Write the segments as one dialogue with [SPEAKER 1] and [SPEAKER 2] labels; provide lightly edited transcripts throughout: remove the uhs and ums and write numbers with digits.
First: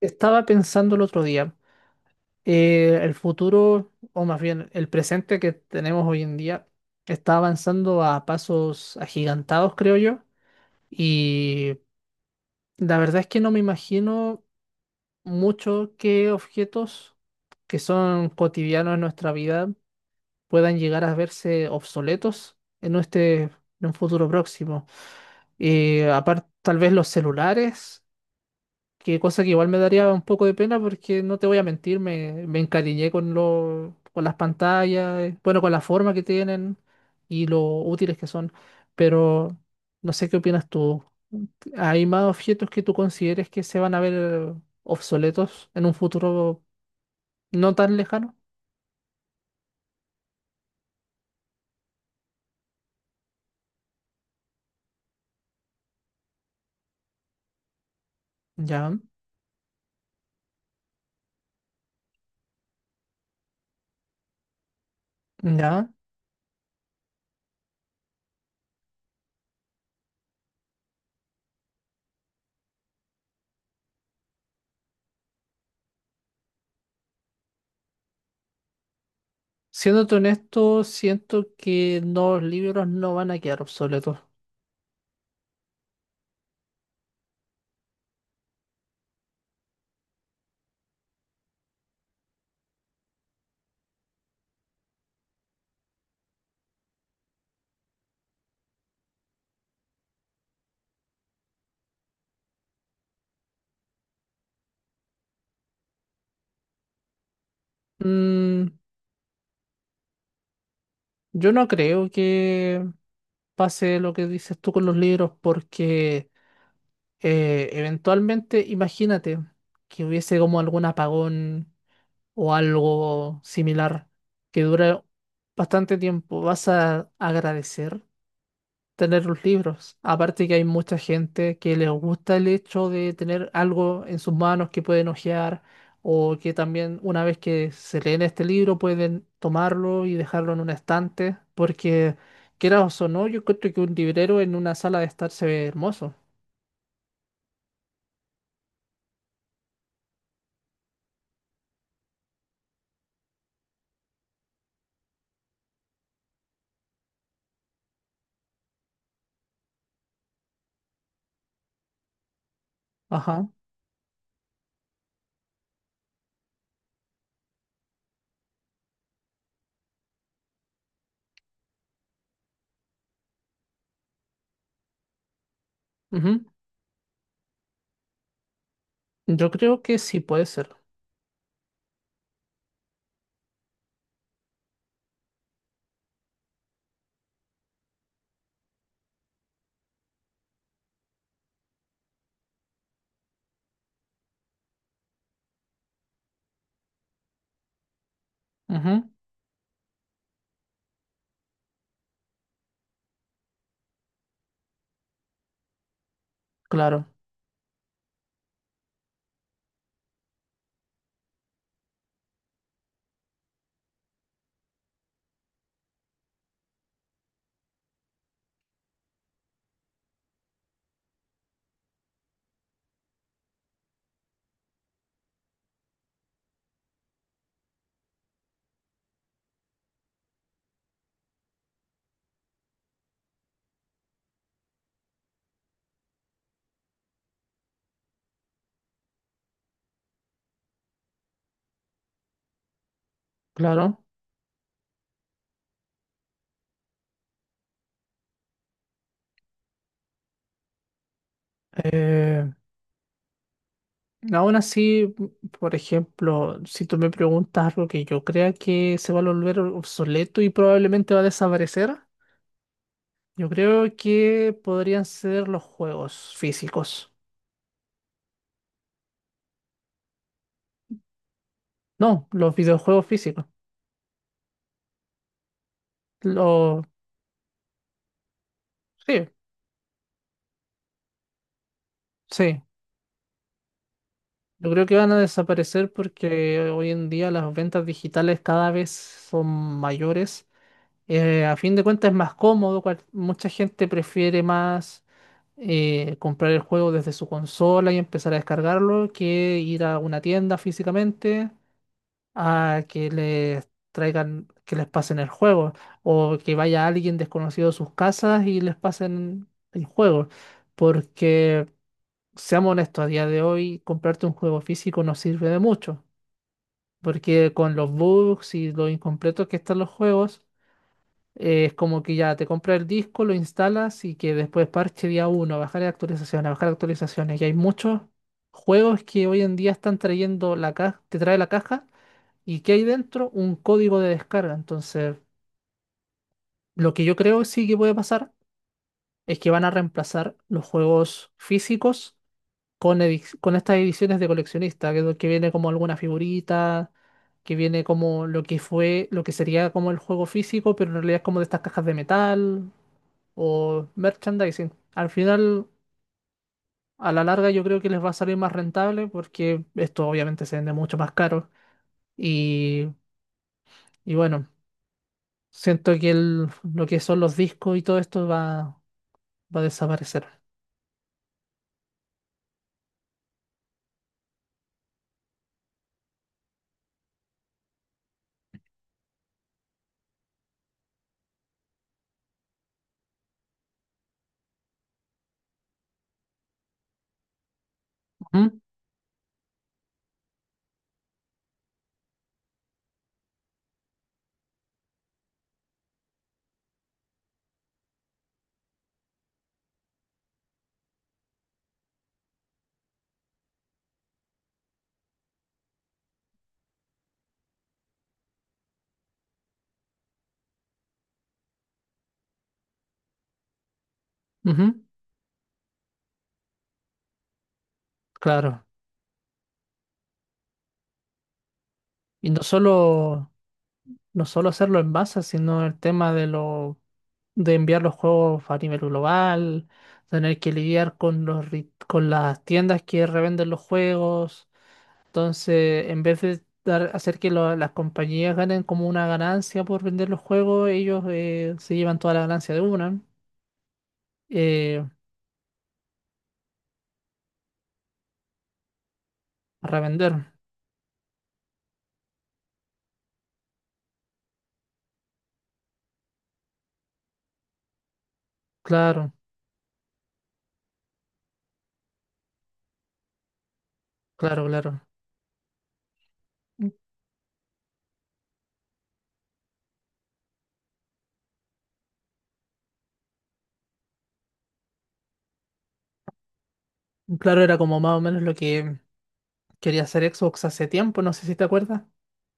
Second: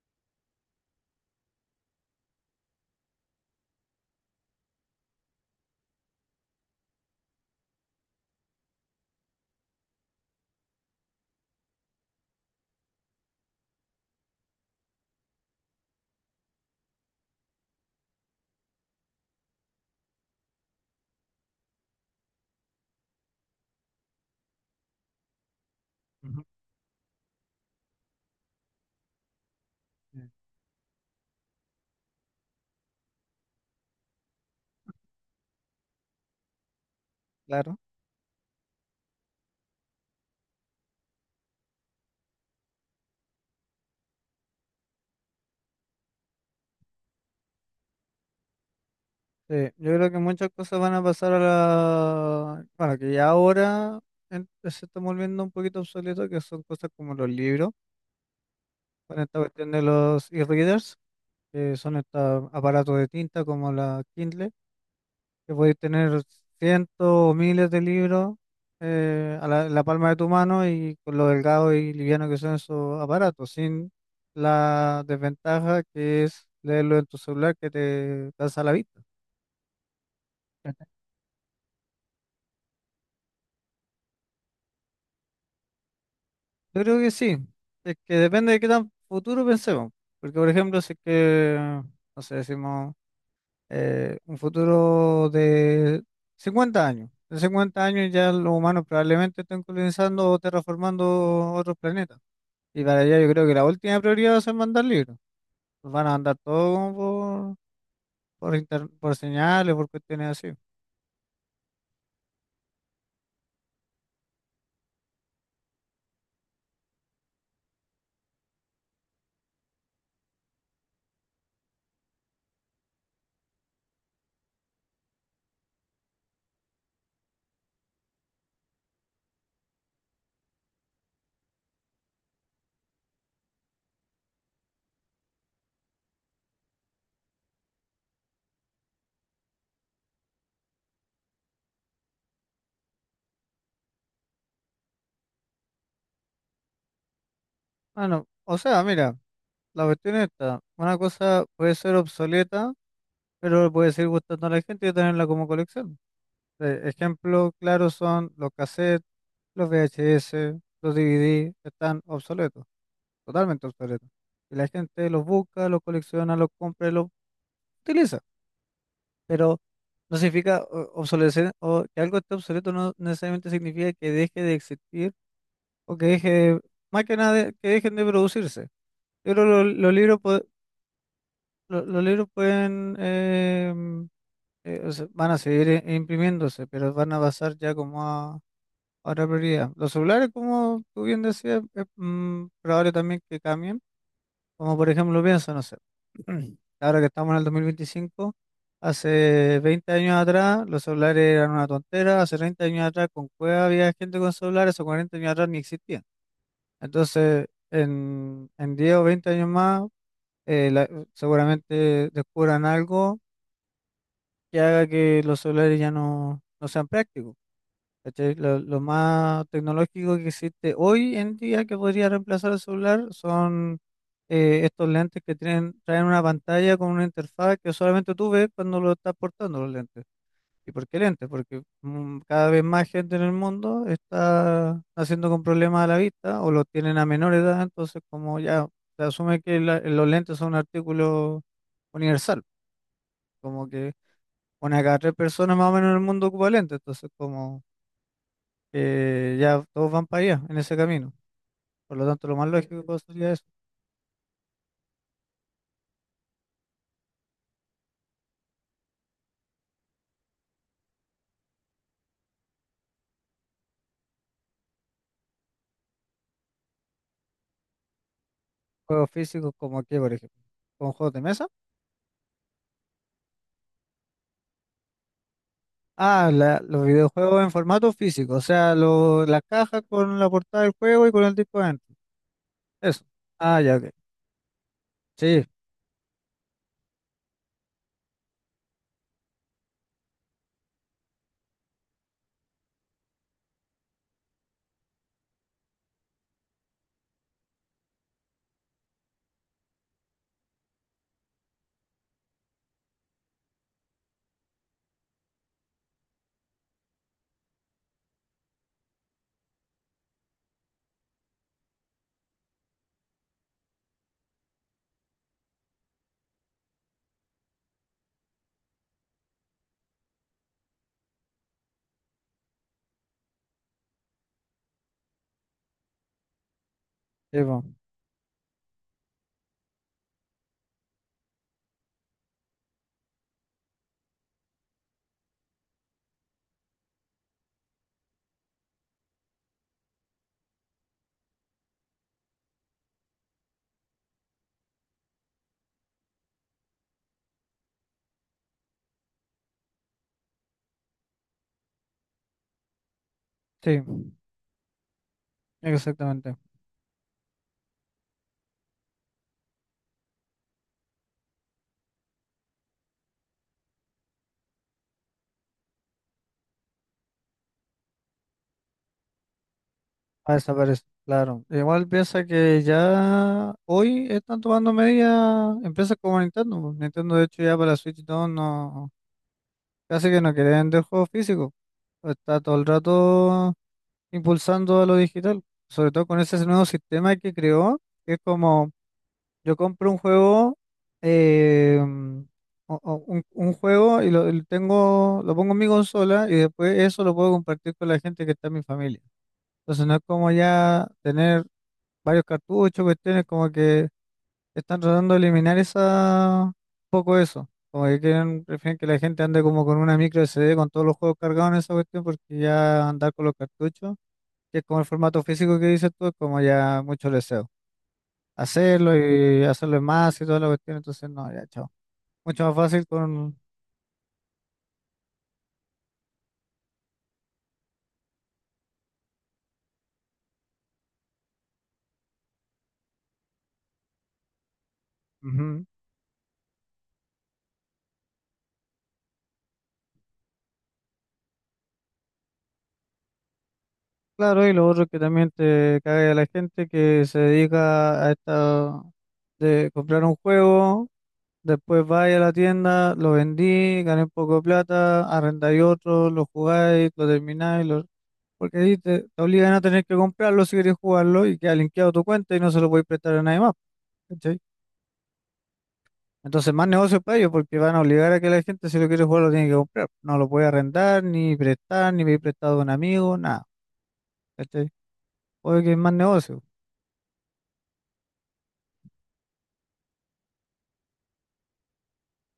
[SPEAKER 1] Estaba pensando el otro día, el futuro, o más bien el presente que tenemos hoy en día, está avanzando a pasos agigantados, creo yo, y la verdad es que no me imagino mucho qué objetos que son cotidianos en nuestra vida puedan llegar a verse obsoletos en un futuro próximo. Y
[SPEAKER 2] Ujú.
[SPEAKER 1] aparte, tal vez los celulares. Que cosa que igual me daría un
[SPEAKER 2] Mm.
[SPEAKER 1] poco de pena porque no te voy a mentir, me encariñé con con las pantallas, bueno, con la forma que tienen y lo
[SPEAKER 2] Claro,
[SPEAKER 1] útiles que son, pero no sé qué opinas tú. ¿Hay más objetos que tú consideres que se van a ver obsoletos en un futuro no tan lejano?
[SPEAKER 2] sí. Yo creo que muchas cosas van a pasar a la... Bueno, que ya ahora se está volviendo un poquito obsoleto, que son cosas como los libros,
[SPEAKER 1] Ya,
[SPEAKER 2] con esta cuestión de los e-readers, que son estos aparatos de tinta como la Kindle, que podéis
[SPEAKER 1] ya.
[SPEAKER 2] tener cientos o miles de libros a en la palma de tu mano y con lo delgado y liviano que son esos aparatos, sin la desventaja que es leerlo en tu celular que te cansa la vista.
[SPEAKER 1] Siéndote honesto, siento que no, los libros no van a quedar obsoletos.
[SPEAKER 2] Yo creo que sí. Es que depende de qué tan futuro pensemos. Porque, por ejemplo, no sé, decimos un futuro de 50 años. En 50 años ya los humanos probablemente estén colonizando o terraformando otros planetas. Y para allá yo creo que la última prioridad va a ser mandar libros. Los van a mandar todo como
[SPEAKER 1] Mm,
[SPEAKER 2] por señales, por cuestiones así.
[SPEAKER 1] yo no creo que pase lo que dices tú con los libros, porque eventualmente imagínate que hubiese como algún apagón o algo similar que dure bastante tiempo. ¿Vas a agradecer tener los libros? Aparte que hay mucha gente que les gusta el hecho de tener algo en sus manos que pueden hojear, o que también una vez que se leen este libro pueden tomarlo y dejarlo en un estante porque quieras o so no, yo creo que un librero en una sala de estar se ve hermoso.
[SPEAKER 2] Bueno, o sea, mira, la cuestión está. Una cosa puede ser obsoleta pero puede seguir gustando a la gente y tenerla como colección. Ejemplo claro son los cassettes, los VHS, los DVD, están obsoletos,
[SPEAKER 1] Ajá.
[SPEAKER 2] totalmente obsoletos. Y la gente los busca, los colecciona, los compra y los utiliza. Pero no significa obsolecer o que algo esté obsoleto, no necesariamente significa que deje de existir o que deje
[SPEAKER 1] Ujú.
[SPEAKER 2] de- más que nada, que dejen de producirse. Yo creo
[SPEAKER 1] Yo
[SPEAKER 2] que
[SPEAKER 1] creo
[SPEAKER 2] los
[SPEAKER 1] que sí
[SPEAKER 2] libros,
[SPEAKER 1] puede ser.
[SPEAKER 2] los libros pueden o sea, van a seguir imprimiéndose, pero van a pasar ya como a otra prioridad. Los celulares, como tú bien decías, es probable también que cambien. Como por ejemplo, pienso, no sé, ahora que estamos en el 2025,
[SPEAKER 1] Ujú,
[SPEAKER 2] hace 20 años atrás los celulares eran una tontera, hace 30 años atrás con cueva había gente con celulares, o 40 años atrás ni existían.
[SPEAKER 1] claro,
[SPEAKER 2] Entonces, en 10 o 20 años más, eh, la- seguramente descubran algo que haga que los celulares no sean prácticos. ¿Cachai? Lo más tecnológico que existe hoy en día que podría reemplazar el celular son estos lentes que tienen, traen una pantalla con una interfaz que solamente tú ves cuando lo estás portando los lentes. ¿Y por qué lentes? Porque cada vez más gente en el mundo está haciendo con problemas a la vista o lo tienen a menor edad, entonces como ya se asume que los lentes son un artículo universal, como que
[SPEAKER 1] claro.
[SPEAKER 2] una de cada tres personas más o menos en el mundo ocupa lentes, entonces como ya todos van para allá en ese camino. Por lo tanto, lo
[SPEAKER 1] Eh,
[SPEAKER 2] más lógico que puedo sería es
[SPEAKER 1] aún así, por ejemplo, si tú me preguntas algo que yo crea que se va a volver obsoleto y probablemente va a desaparecer, yo creo que podrían ser los juegos físicos.
[SPEAKER 2] juegos físicos como aquí, por ejemplo, con juegos de mesa.
[SPEAKER 1] No, los videojuegos físicos.
[SPEAKER 2] Ah,
[SPEAKER 1] Los...
[SPEAKER 2] los videojuegos en formato físico, o sea,
[SPEAKER 1] sí,
[SPEAKER 2] la caja con la portada del juego y con el disco adentro.
[SPEAKER 1] sí.
[SPEAKER 2] Eso. Ah, ya, ok.
[SPEAKER 1] Yo creo que van a
[SPEAKER 2] Sí,
[SPEAKER 1] desaparecer porque hoy en día las ventas digitales cada vez son mayores. A fin de cuentas es más cómodo, mucha gente prefiere más comprar el juego desde su consola y empezar a descargarlo, que ir a una tienda físicamente a que les traigan, que les pasen el juego, o que vaya alguien desconocido a sus casas y les pasen el juego. Porque, seamos honestos, a día de hoy comprarte un juego físico no sirve de mucho, porque con los bugs y lo incompletos que están los juegos, es como que ya te compras el disco, lo instalas y que después parche día uno, bajar actualizaciones, bajar actualizaciones.
[SPEAKER 2] sí,
[SPEAKER 1] Y hay
[SPEAKER 2] po.
[SPEAKER 1] muchos juegos que hoy en día están trayendo la caja, te trae la caja y que hay dentro un código de descarga. Entonces, lo que yo creo sí que puede pasar es que van a reemplazar los juegos físicos con estas ediciones de coleccionista, que es lo que viene como alguna figurita, que viene como lo que fue, lo que sería como el juego físico, pero en realidad es como de estas cajas de metal
[SPEAKER 2] Sí,
[SPEAKER 1] o merchandising. Al final,
[SPEAKER 2] exactamente.
[SPEAKER 1] a la larga, yo creo que les va a salir más rentable porque esto obviamente se vende mucho más caro. Y, y bueno, siento que lo que son los discos y todo esto va a desaparecer.
[SPEAKER 2] Ah, desaparece, claro. Igual piensa que ya hoy están tomando medidas empresas como Nintendo, po. Nintendo, de hecho, ya para la Switch 2 casi que no quieren vender juegos físicos. Está todo el rato impulsando a lo digital, sobre todo con ese nuevo sistema que creó, que es
[SPEAKER 1] Ujú,
[SPEAKER 2] como yo compro un juego, eh, mm, un juego y y lo tengo, lo pongo en mi consola y después eso lo puedo compartir con la gente que está en mi familia. Entonces no es como ya tener varios cartuchos, cuestiones como que están tratando de eliminar esa, un poco eso. Como que quieren, prefieren que la gente ande como con una micro SD con todos los juegos cargados en esa cuestión, porque ya andar con los cartuchos, que es
[SPEAKER 1] ujú,
[SPEAKER 2] como el formato físico que dices tú, es como ya mucho deseo.
[SPEAKER 1] claro.
[SPEAKER 2] Hacerlo y hacerlo en más y toda la cuestión, entonces no, ya, chao.
[SPEAKER 1] Y no
[SPEAKER 2] Mucho más fácil
[SPEAKER 1] solo,
[SPEAKER 2] con,
[SPEAKER 1] no solo hacerlo en masa, sino el tema de de enviar los juegos a nivel global, tener que lidiar con con las tiendas que revenden los juegos.
[SPEAKER 2] ujú.
[SPEAKER 1] Entonces, en vez de hacer que las compañías ganen como una ganancia por vender los juegos, ellos se llevan toda la ganancia de una
[SPEAKER 2] Claro, y lo
[SPEAKER 1] eh,
[SPEAKER 2] otro que también te cae a la gente que se dedica a esta
[SPEAKER 1] a
[SPEAKER 2] de comprar
[SPEAKER 1] revender.
[SPEAKER 2] un juego, después vaya a la tienda, lo vendí, gané un poco de plata, arrendáis otro, lo jugáis, lo termináis, lo... porque ahí
[SPEAKER 1] Claro,
[SPEAKER 2] te obligan a tener que comprarlo si queréis jugarlo y queda linkeado tu cuenta y no se lo podéis prestar a nadie más, ¿cachai?
[SPEAKER 1] claro, claro.
[SPEAKER 2] Entonces más
[SPEAKER 1] Mm,
[SPEAKER 2] negocio para ellos porque van a obligar a que la gente si lo quiere jugar lo tiene que comprar, no lo puede arrendar, ni prestar, ni pedir prestado a un amigo, nada, ¿cachai? Oye, que es más negocio.
[SPEAKER 1] claro, era como más o menos lo que quería hacer Xbox hace tiempo, no sé si te acuerdas.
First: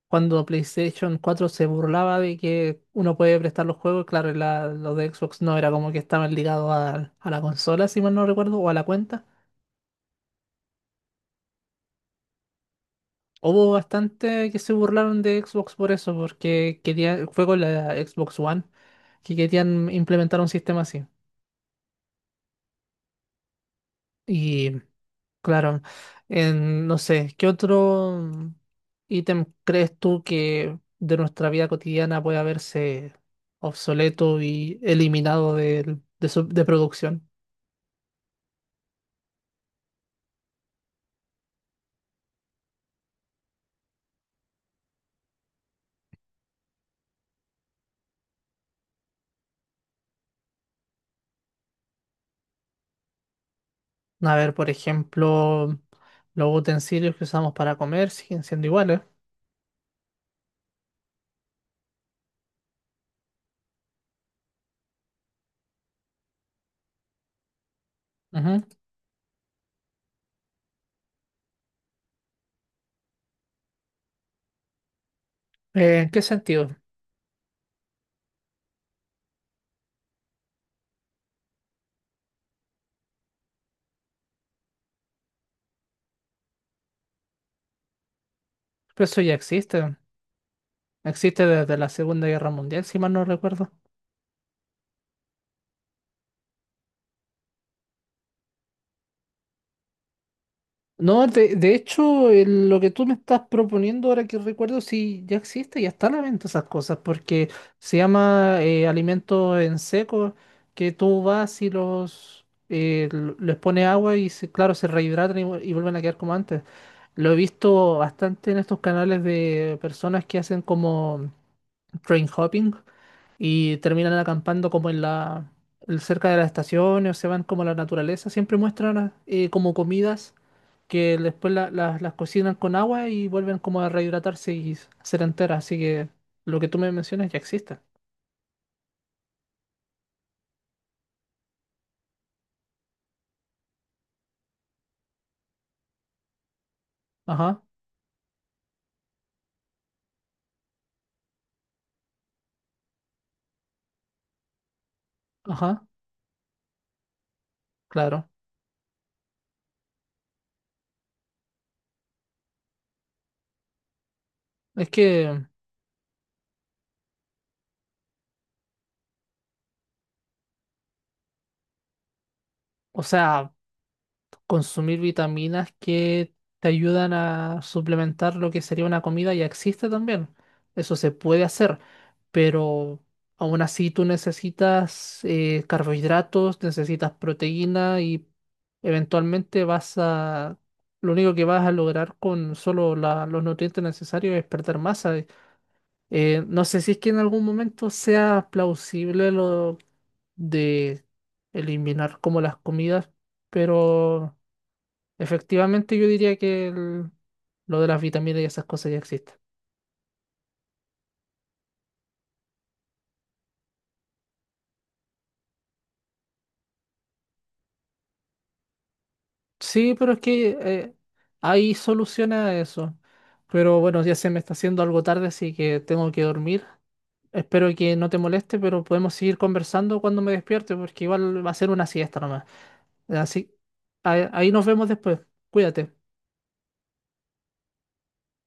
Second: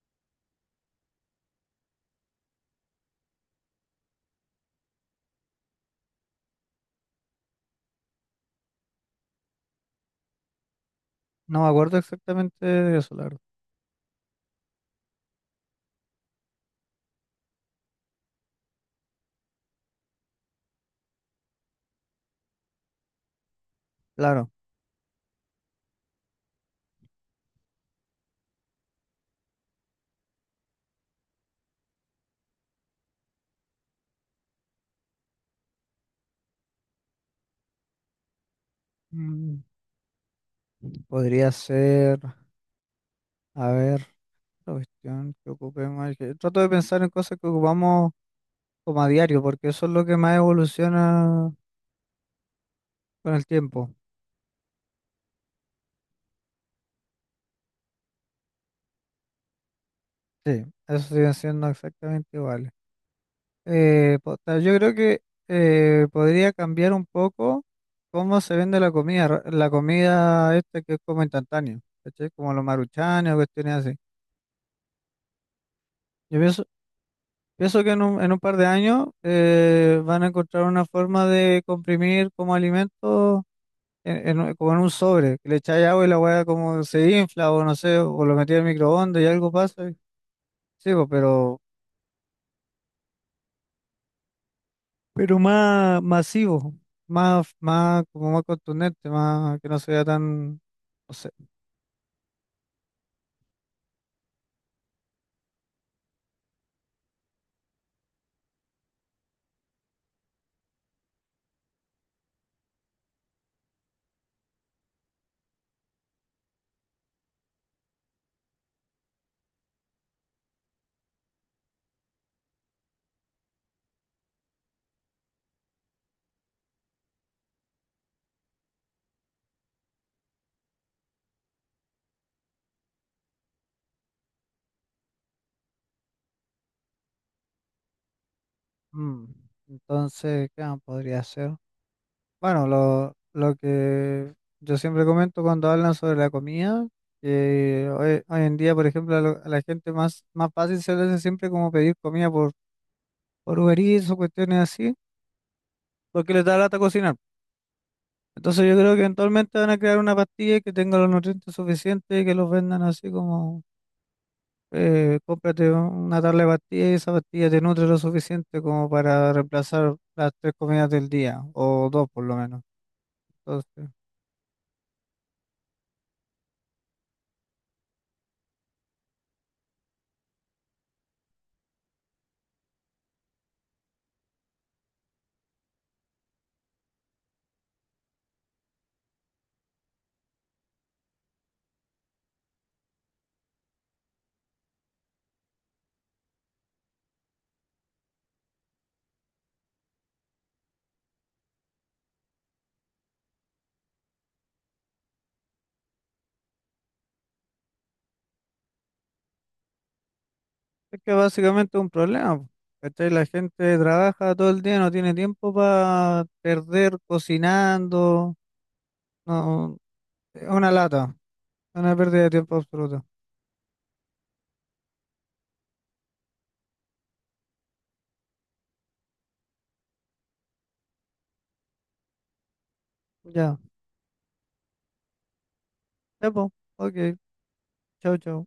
[SPEAKER 1] Cuando PlayStation 4 se burlaba de que uno puede prestar los juegos, claro, y lo de Xbox no era como que estaban ligados a la consola, si mal no recuerdo, o a la cuenta.
[SPEAKER 2] No me acuerdo exactamente de eso, la verdad.
[SPEAKER 1] Hubo bastante que se burlaron de Xbox por eso, porque quería, fue con la Xbox One que querían implementar un sistema así.
[SPEAKER 2] Claro.
[SPEAKER 1] Y claro, en, no sé, ¿qué otro ítem crees tú que de nuestra vida cotidiana puede haberse obsoleto y eliminado de, de producción?
[SPEAKER 2] Mm, podría ser, a ver, la cuestión que ocupemos. Trato de pensar en cosas que ocupamos como a diario, porque eso es lo que más evoluciona con el tiempo.
[SPEAKER 1] A ver, por ejemplo, los utensilios que usamos para comer siguen siendo iguales.
[SPEAKER 2] Sí, eso sigue siendo exactamente igual. Yo creo que podría cambiar un poco cómo se
[SPEAKER 1] Ujú.
[SPEAKER 2] vende la comida, la comida esta que es como instantánea, ¿cachai? Como los maruchanes o cuestiones así.
[SPEAKER 1] ¿En qué
[SPEAKER 2] Yo pienso
[SPEAKER 1] sentido?
[SPEAKER 2] Pienso que en en un par de años van a encontrar una forma de comprimir como alimento en, como en un sobre, que le echáis agua y la hueá como se infla o no sé, o lo metí al
[SPEAKER 1] Pero eso
[SPEAKER 2] microondas y
[SPEAKER 1] ya
[SPEAKER 2] algo pasa.
[SPEAKER 1] existe.
[SPEAKER 2] Sí, po,
[SPEAKER 1] Existe desde la Segunda Guerra Mundial, si mal no recuerdo.
[SPEAKER 2] pero más masivo, como más contundente, más que no sea tan, no
[SPEAKER 1] No,
[SPEAKER 2] sé.
[SPEAKER 1] de hecho, lo que tú me estás proponiendo ahora que recuerdo, sí, ya existe, ya está a la venta esas cosas, porque se llama alimento en seco, que tú vas y los les pones agua y claro, se rehidratan y, y vuelven a quedar como antes. Lo he visto bastante en estos canales de personas que hacen como train hopping y terminan acampando como en cerca de las estaciones o se van como a la naturaleza. Siempre muestran como comidas que después las cocinan con agua y vuelven como a rehidratarse y ser enteras. Así que lo que tú me mencionas ya existe.
[SPEAKER 2] Mm. Entonces, ¿qué más podría ser? Bueno, lo que yo siempre comento cuando hablan sobre la comida,
[SPEAKER 1] Ajá,
[SPEAKER 2] que hoy en día, por ejemplo, a la gente más fácil se le hace siempre como pedir comida por Uber Eats o cuestiones así,
[SPEAKER 1] ajá,
[SPEAKER 2] porque les da lata cocinar.
[SPEAKER 1] claro.
[SPEAKER 2] Entonces yo creo que eventualmente van a crear una pastilla que tenga los nutrientes suficientes y que los vendan así como,
[SPEAKER 1] Es que,
[SPEAKER 2] cómprate una tabla de pastillas y esa pastilla te nutre lo suficiente como para reemplazar las tres comidas del día, o dos por lo menos.
[SPEAKER 1] o sea,
[SPEAKER 2] Entonces...
[SPEAKER 1] consumir vitaminas que te ayudan a suplementar lo que sería una comida ya existe también. Eso se puede hacer, pero aún así tú necesitas carbohidratos, necesitas proteína y eventualmente vas a... Lo único que vas a lograr con solo los nutrientes necesarios es perder masa. No sé si es que en algún momento sea plausible lo de eliminar como las comidas, pero... Efectivamente, yo diría que lo de las vitaminas y esas cosas ya existen.
[SPEAKER 2] Es que básicamente es un problema, po, ¿cachai? La gente trabaja todo el día, no tiene tiempo para perder cocinando, no,
[SPEAKER 1] Sí, pero es
[SPEAKER 2] es
[SPEAKER 1] que
[SPEAKER 2] una lata,
[SPEAKER 1] hay
[SPEAKER 2] una pérdida de
[SPEAKER 1] solución a
[SPEAKER 2] tiempo
[SPEAKER 1] eso.
[SPEAKER 2] absoluta.
[SPEAKER 1] Pero bueno, ya se me está haciendo algo tarde, así que tengo que dormir. Espero que no te moleste, pero podemos seguir conversando cuando me despierte, porque igual va a ser una siesta nomás. Así,
[SPEAKER 2] Ya,
[SPEAKER 1] ahí nos vemos después. Cuídate.
[SPEAKER 2] ya, po, ok, chao, chao.